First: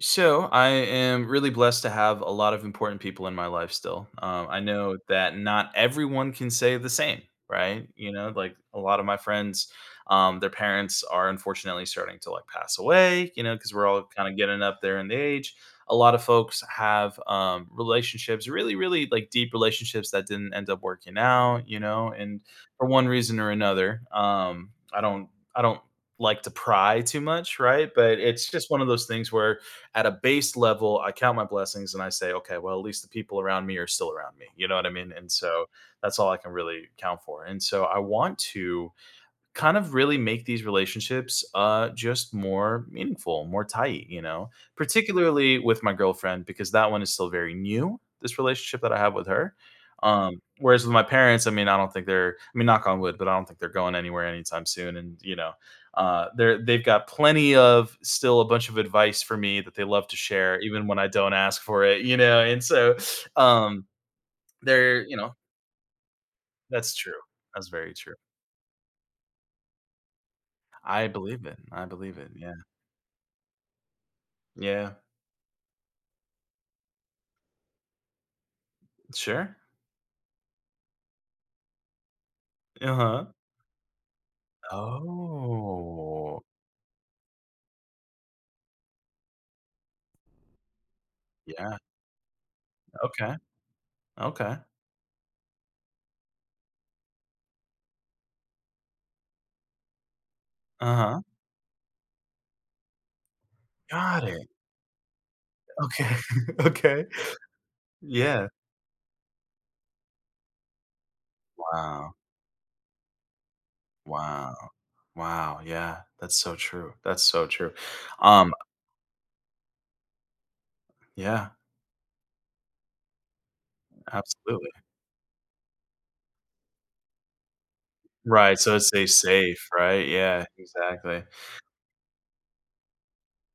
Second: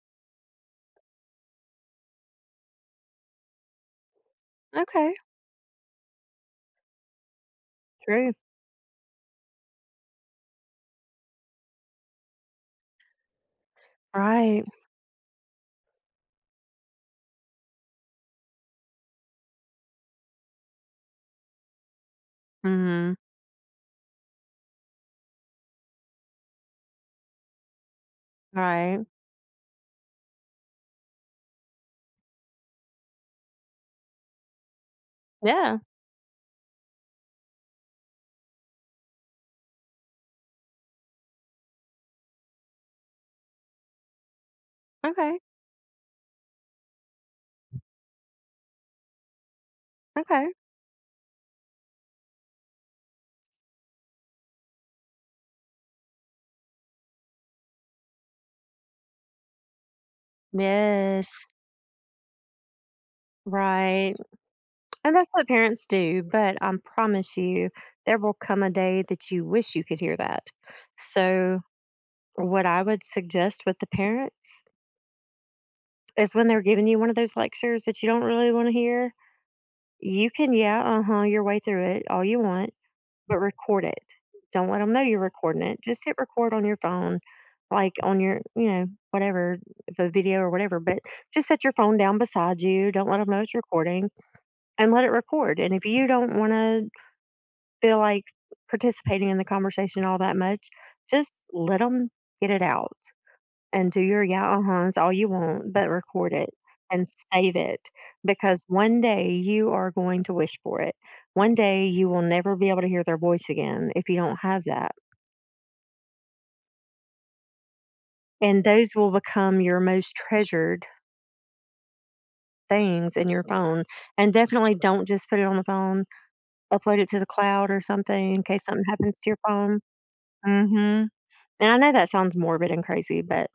So I am really blessed to have a lot of important people in my life still. I know Okay, that not everyone can say the same, right? You true. know, like a lot of my friends, their parents are unfortunately starting to like pass away. You know, because we're all kind of getting Right. up there in the age. A lot of folks have relationships, really, really like deep relationships that didn't end up working out. You know, and for one Mhm. reason or another, I don't like to pry too much, right? But it's just one of Right. those things where at a base level, I count my blessings and I say, okay, well, at least the people around me are still around me. You know what I mean? And so Yeah. that's all I can really count for. And so I want to kind of really make these relationships, just more meaningful, more tight, you know? Okay. Particularly with my girlfriend because that one is still very new, this relationship that I have with her. Okay. Whereas with my parents, I mean, I don't think they're I mean, knock on wood, but I don't think they're going anywhere anytime soon and, you know, they've got plenty of still a bunch of advice for me that they love to share even when I Yes. don't ask for it, you know? And so, um, Right. they're And you that's know, what parents do, but I that's true. promise That's you very true. there will come a day that you wish you could hear that. I believe it. So I believe it, yeah. what I would suggest with the parents Yeah. is when they're giving you one of those lectures that you don't really want to hear, Sure. you can yeah, uh-huh, your way through it all you want. Uh-huh. But record it. Don't let them know you're recording it. Just hit Oh, record on your phone, like on your, whatever, the video or whatever. But just set your yeah. phone down beside you. Don't let them Okay, know it's recording okay. and let it record. And if you don't want to feel like participating in the conversation all that much, Uh-huh. just let them get it out. And do your Got it. "yeah, uh-huhs" all you want, but Okay, record it okay. and save it Yeah. because one day you are going to wish for it. One day you Wow, will never be able to hear their voice again if you don't wow, have that, wow, yeah, that's so true, that's so true. Um, and those will become your most treasured yeah, things in your phone, and absolutely. definitely don't just put it on the phone, upload it to the cloud or something in Right, case so it something happens stays to your safe, phone. right? Yeah, Mhm, exactly. and I know that sounds morbid and crazy, but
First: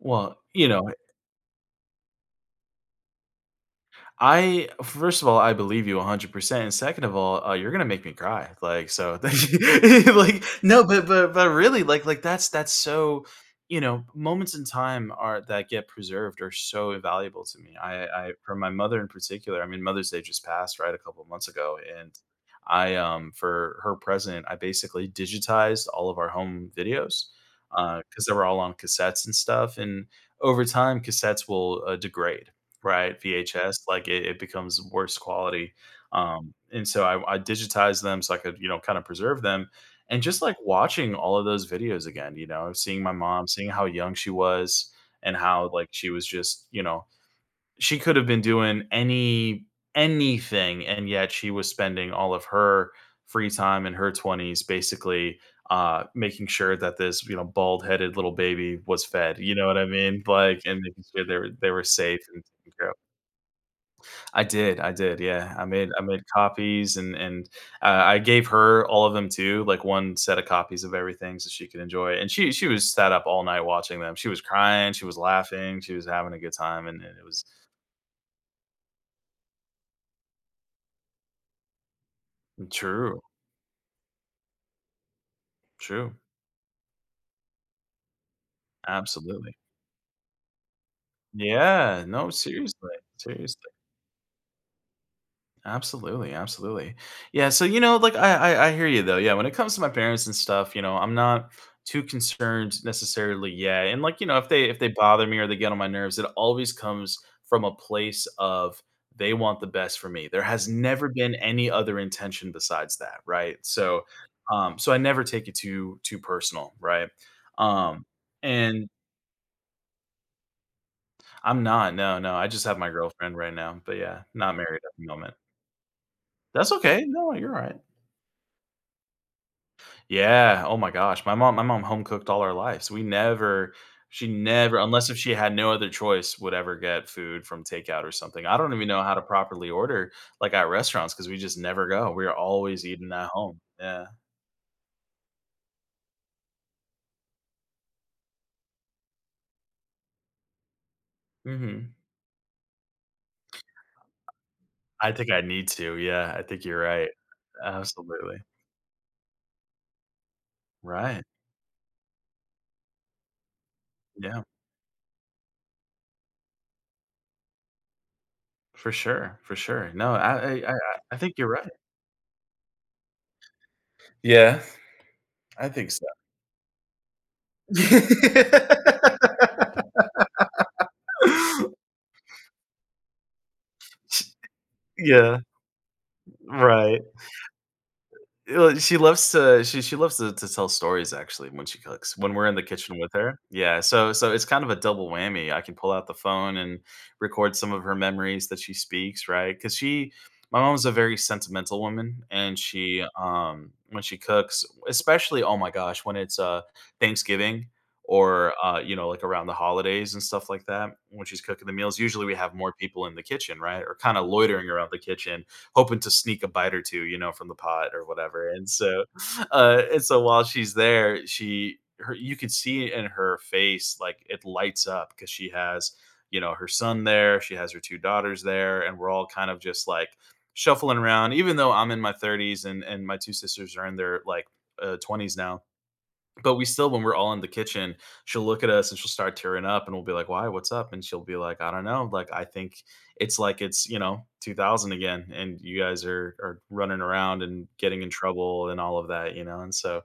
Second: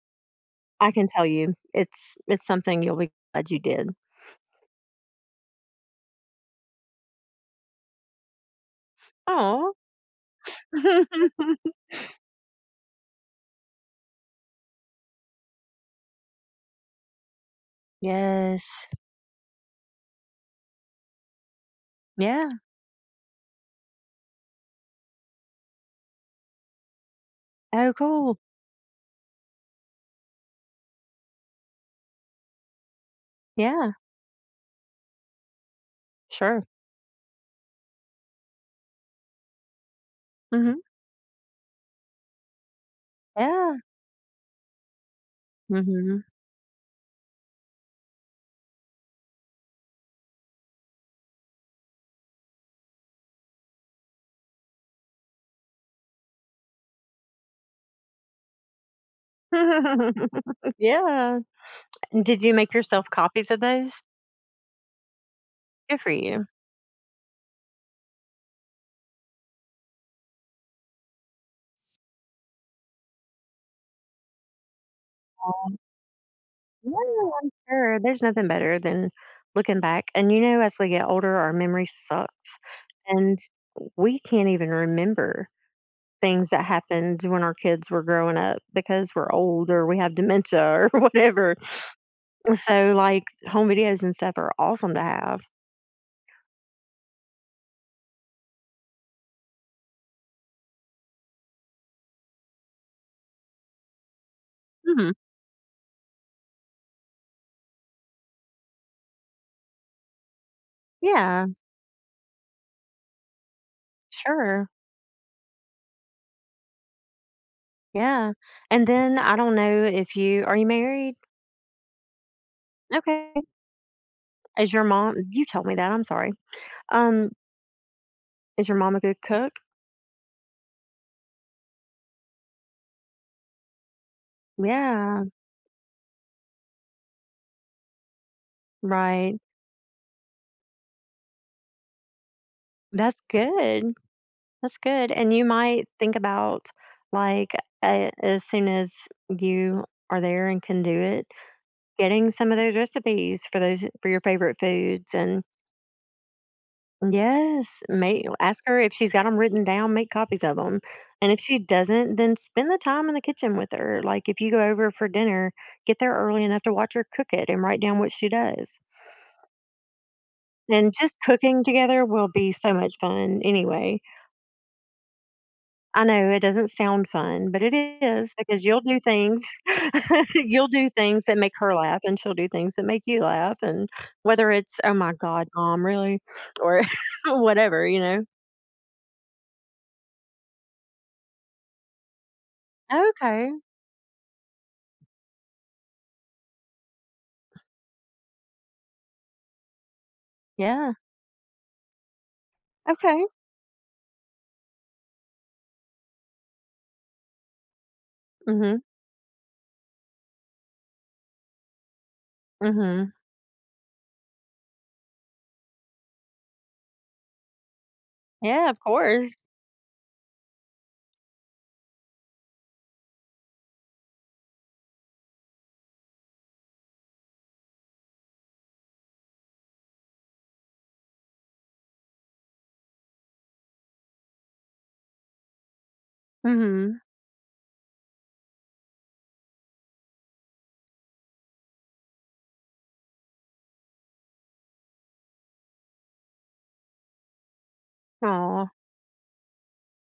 Well, I can tell you it's something you'll be glad you did. I first of all, I believe you 100%, and second of all, you're gonna make me cry, like, so Oh. like, no, but really, like that's so moments in time are that get preserved are so invaluable to me. I for my Yes. mother in particular, I mean, Mother's Day just passed, right, a couple of months ago, and Yeah. I for her present, I basically digitized all of our home videos Oh, because they cool. were all on cassettes and stuff, and over time, cassettes will degrade. Right, VHS, Yeah. like, it becomes worse quality, Sure. and so I digitized them so I could, you know, kinda preserve them, and just, like, Mhm. watching all of those videos again, you know, seeing my mom, seeing Yeah. how young she was and how, like, she Mhm. was just, you know she could have been doing anything, and yet she was spending all of her free time in her 20s basically, making sure that this, you know, bald-headed little baby was fed, you know what I mean? Like, and making sure Yeah. They were safe And and did you taken make care of. yourself copies of those? I did, yeah. I made Good I for made you. copies and I gave her all of them too, like, one set of copies of everything so she could enjoy it, and she was sat up all night watching them. She was crying, she was laughing, she was having a good time, Yeah, and it was I'm sure. There's nothing better than looking back. And, you know, as we get older, our memory sucks, true, and we can't even remember true, things that happened when our kids were growing up because we're absolutely. old or we have dementia or whatever. Yeah, no, seriously, So, like, home seriously. videos and stuff are awesome to have. Absolutely, absolutely. Yeah, so you know, like I hear you though. Yeah, when it comes to my parents and stuff, you know, I'm not too concerned necessarily. Yeah. And like, you know, if they Mhm. bother me or they get on my nerves, it always comes from a place of they want the best for me. There has never been Yeah. any other intention besides that, right? So Sure. So I never take it too personal, right? Um Yeah. And and then I don't know if you married? I'm not. No, no. I just have my Okay. girlfriend right now, but yeah, not Is married your at the mom moment. you told me that, I'm sorry. That's okay. Um, No, you're all right. is your mom a good cook? Yeah, oh my gosh, my mom home cooked all our lives. We never she never unless if Yeah, she had no other choice, would ever get food from takeout or something. I don't even know how to right. properly order, like, at restaurants because we just never go. We're always eating That's at home. good. Yeah. That's good. And you might think about like a as soon as you are there and can do it, Mhm. getting some of those recipes for those for your favorite I foods think I and need to, yeah, I think you're right. yes, may Absolutely. ask her if she's got them written down, make copies of them, Right. and if she doesn't, then spend the time in the kitchen with her, like, if Yeah. you go over for dinner, get there early enough to watch her cook it and write down what she does, For sure, for sure. No, and I just think you're cooking right. together will be so much fun anyway. Yeah, I think I so. know it doesn't sound fun, but it is because you'll do things you'll do things that make her laugh, and she'll do things that make you laugh, and whether it's, "Oh my Yeah, god, mom, really?" or right. whatever, you know? Well, she loves to tell stories actually when she cooks. When we're in the kitchen with her. Okay, Yeah, so it's kind of a double whammy. I can pull out the phone and record some of her memories that she speaks, right because she my mom's yeah. a very sentimental woman and she Okay. When she cooks, especially oh my gosh, when it's Thanksgiving or Mhm. you know like around the holidays and stuff like that, when she's cooking the meals, usually we have more people Mhm. in the kitchen, right? Or kind of loitering around the kitchen hoping to sneak a bite or two, you know, from the pot or whatever. And Yeah, of so, course. And so while she's there, she her you could see in her face like it lights up because she has you know her son there, she has her two daughters there, and we're all kind of just like shuffling around. Even though I'm in my 30s and my two sisters are in their like 20s now Mm. but we still, Mhm. when we're all in the kitchen, she'll look at us and she'll start tearing up, and we'll be like, "Why? What's up?" And she'll be like, "I don't know. Like, I think it's like it's you know 2000 again, and you guys are running around and getting in Oh, trouble and all of that, you know." And so,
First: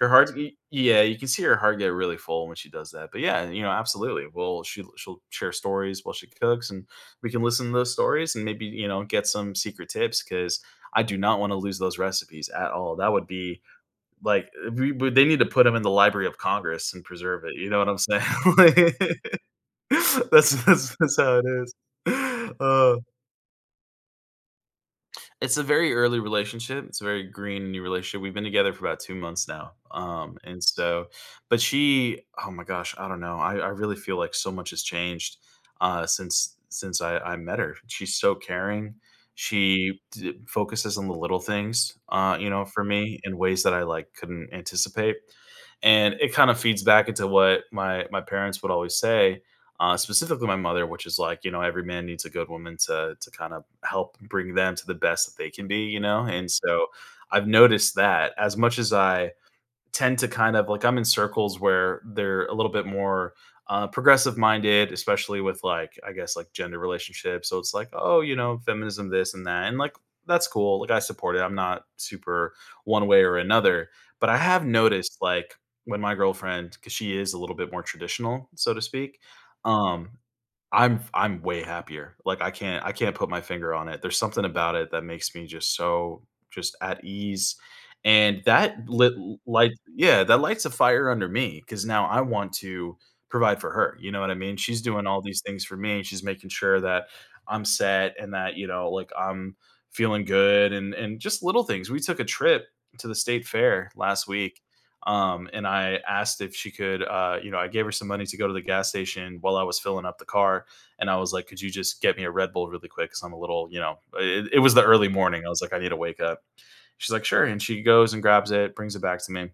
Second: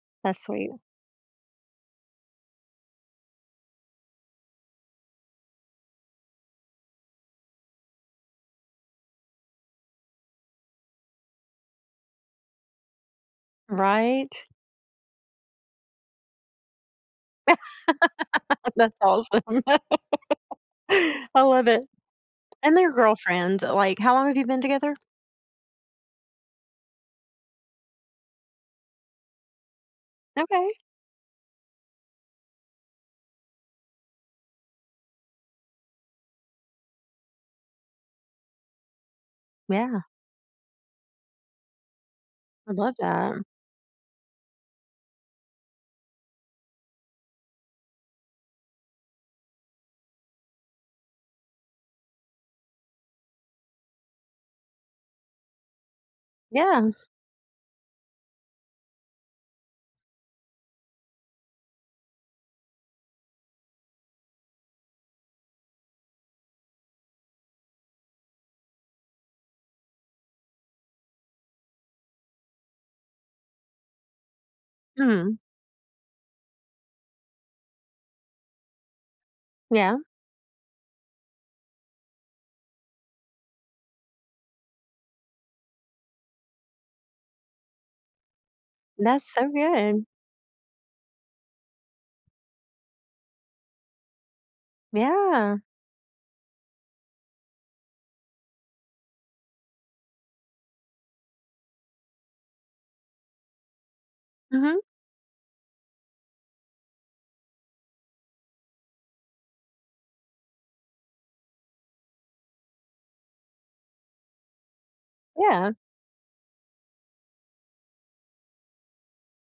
your heart, that's sweet. yeah, you can see her heart get really full when she does that. But yeah, you know, absolutely. Well, she'll share stories while she cooks, and we can listen to those stories and maybe you know get some secret tips because I do not want to lose those recipes at all. That would be Right? like, we but they need to put him in the Library of Congress and preserve it, you know what I'm saying? That's Like, awesome. that's I how it love is. it. And their Uh girlfriend, like, how long have you been together? it's a very early relationship. It's a very green new relationship. We've been together for about 2 months now, and Okay. so but she oh my gosh, I don't know. I really feel like so much has changed, since I met her. She's so caring. Yeah, She d focuses on the little things, you know, I for love me in that. ways that I, like, couldn't anticipate, and it kinda feeds back into what my parents would always say specifically my mother, which is like, you know, every man needs a good woman to kind of help bring them to the best that they can be, you know. And so Yeah. I've noticed that as much as I tend to kind of like I'm in circles where they're a little bit more progressive minded, especially with like I guess like gender relationships. So it's like, oh, you know, feminism, this and that, and like that's cool. Like I support it. I'm not super one way or another, but I have noticed Mhm. like when my girlfriend, because she is a little bit more traditional, so to speak. Yeah. Um, I'm way happier. Like I can't put my finger on it. There's something about it that makes me just so just at ease. And that lit That's so light good. yeah, that lights a fire under me because now I want to provide for her. You know what I mean? She's doing all these Yeah. Mm. things for me. And she's making sure that I'm set and that, you know, like I'm feeling good and just little things. We took a trip to the state fair last week. Mhm. And I asked if she could, you know, I gave her some money to go to the gas station while I was filling up the car and I was like, "Could you just get me a Red Bull really quick? Because I'm a little, you know." It was the early morning. I was Yeah. like, "I need to wake up." She's like, "Sure," and she goes and grabs it, brings it back to me.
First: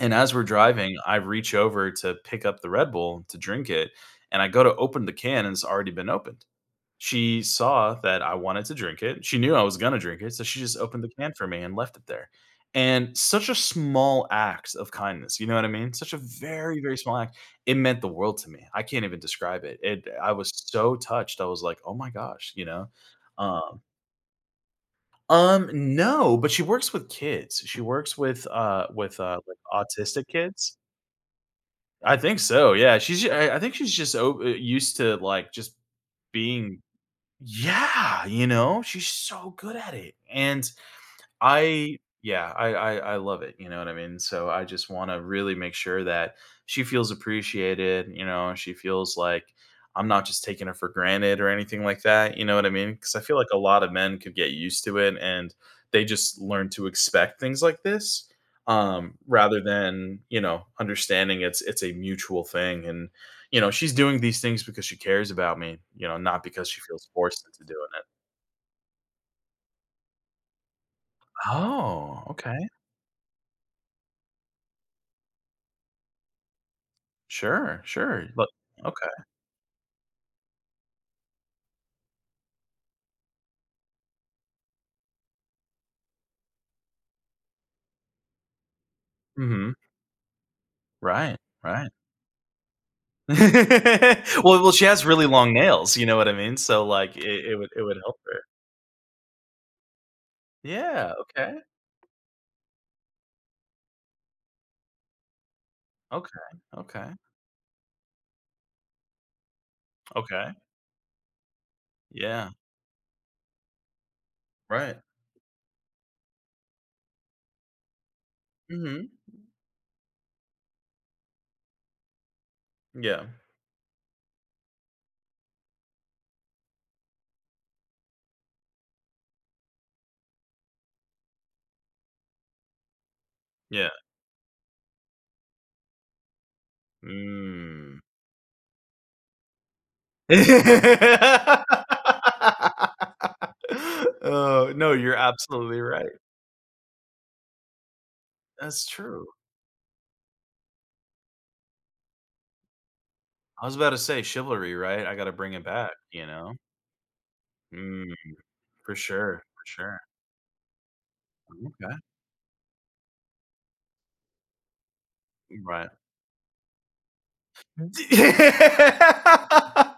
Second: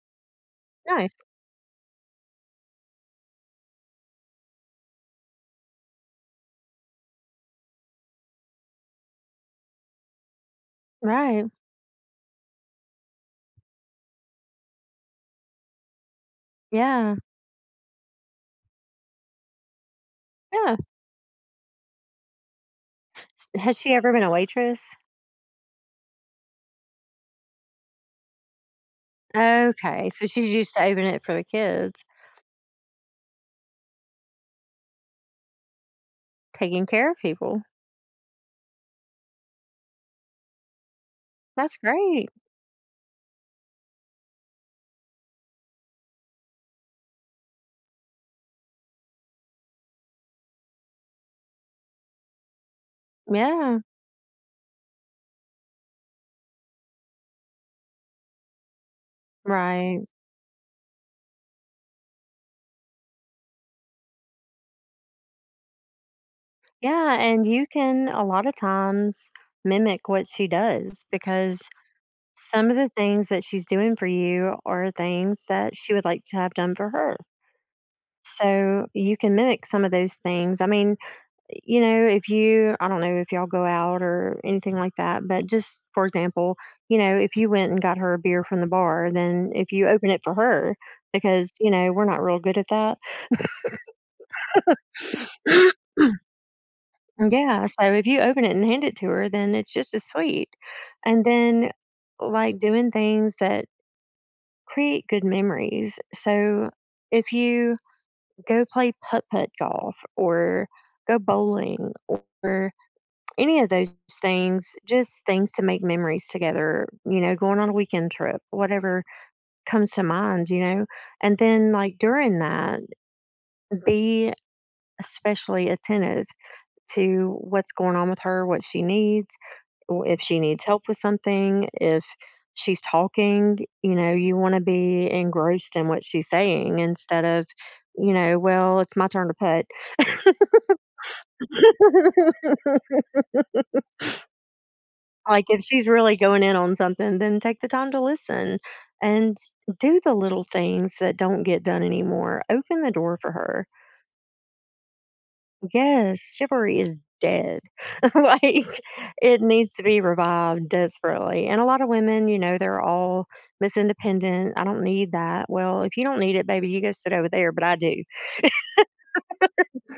And as we're driving, Nice. I reach over to pick up the Red Bull to drink it, and I go to open the can, and it's already been opened. She saw that I wanted to drink it. She knew I was gonna drink it, so she just opened the can Right. for me and left it there. And such a small act of kindness, you know what I mean? Such a very, very Yeah. small act. It meant the world to me. I can't even describe it. I was Yeah. so touched. I was like, "Oh my gosh," you know? Has Um she ever been a waitress? um, no, but she works with kids. She works with, like, Okay, so autistic she's used kids? to opening it for the kids, I think so, yeah. She's I think she's just o used to, like, just being taking care of people. yeah, you know, she's so good at it, and That's I great. yeah, I love it, you know what I mean? So I just wanna really make sure that she feels appreciated, you know, she feels like I'm not just taking her for granted or anything like that, you know what I mean because I feel like a Yeah. lot of men could get used to it and they just learn to expect things like this, rather Right. than, you know, understanding it's a mutual thing and, you know, she's doing these things because she cares about me, you know, not because she feels Yeah, and forced you into doing it. can a lot of times mimic what she does because Oh, okay. some of the things that she's doing for you are things that she would like to have done for her. Sure, sure, look, So you okay. can mimic some of those things. I mean, you know, if you, I don't know if y'all go out or anything like that, but just for example, you know, if you went and got her a beer from the bar, then if Mhm. you open it for her, Right, because, you right. know, we're not real good at that. Well, she has really long nails, you know what I mean? So, like, it it Yeah, would it so would if help you her. open it and hand it to her, then it's just as sweet. Yeah, And okay, then, like, doing things that create good memories. okay, So okay, if you go play putt-putt golf okay. or go bowling Yeah, or any of those things, right. just things to make memories together, you know, going on a weekend trip, whatever Mhm. comes to mind, you know? And then, like, during that, Yeah, be especially attentive to what's going on with her, what she needs w- if she needs help with something, if she's talking, yeah. you know, you want to be engrossed in what she's saying instead of, Mm. you know, well, it's my turn to put. Oh, no, you're Like if absolutely she's right. really going in on something, then take the time to listen That's true. and do the little things that don't get done anymore. Open the door for I her. was about to say chivalry, right? I gotta bring it back, you Yes, know? chivalry is dead. Mm. Like For sure, it for needs to be sure. revived desperately. And a lot of Okay. women, you know, they're all Miss Independent. I don't need that. Well, Right. if you don't need it, baby, you go sit over there, but I do.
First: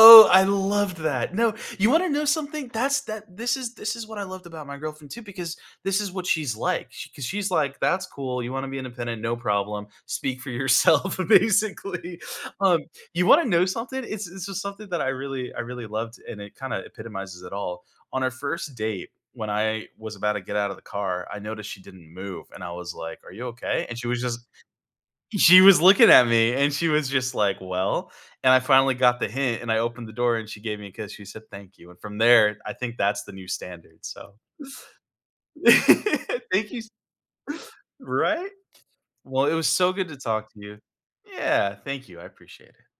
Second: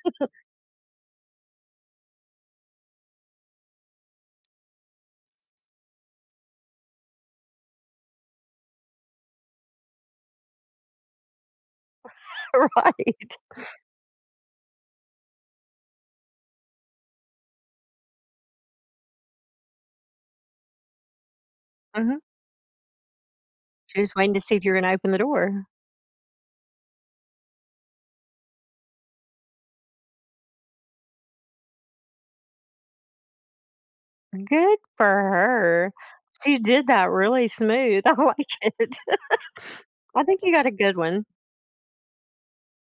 Oh, I loved that. No, you wanna know something? That's that this is what I loved about my girlfriend too, because this is what she's like. Because she's like, "That's cool. You wanna be independent, no problem. Speak for yourself," basically. Um, you Right. wanna know something? It's just something that I really loved, and it kinda epitomizes it all. On our first date, when I was about to get out of the car, I noticed she didn't Hmm. move, and I was like, "Are you okay?" And She she was was waiting to just see if you're going to open the she door. was looking at me and she was just like, "Well," and I finally got the hint and I opened the door and she gave me a kiss. She said, "Thank you." And from there, I think that's the new standard. So Good for her. She thank you. did that really smooth. I Right? like it. Well, it was so good to I think you talk to got a you. good one. Yeah. Thank you. I appreciate it.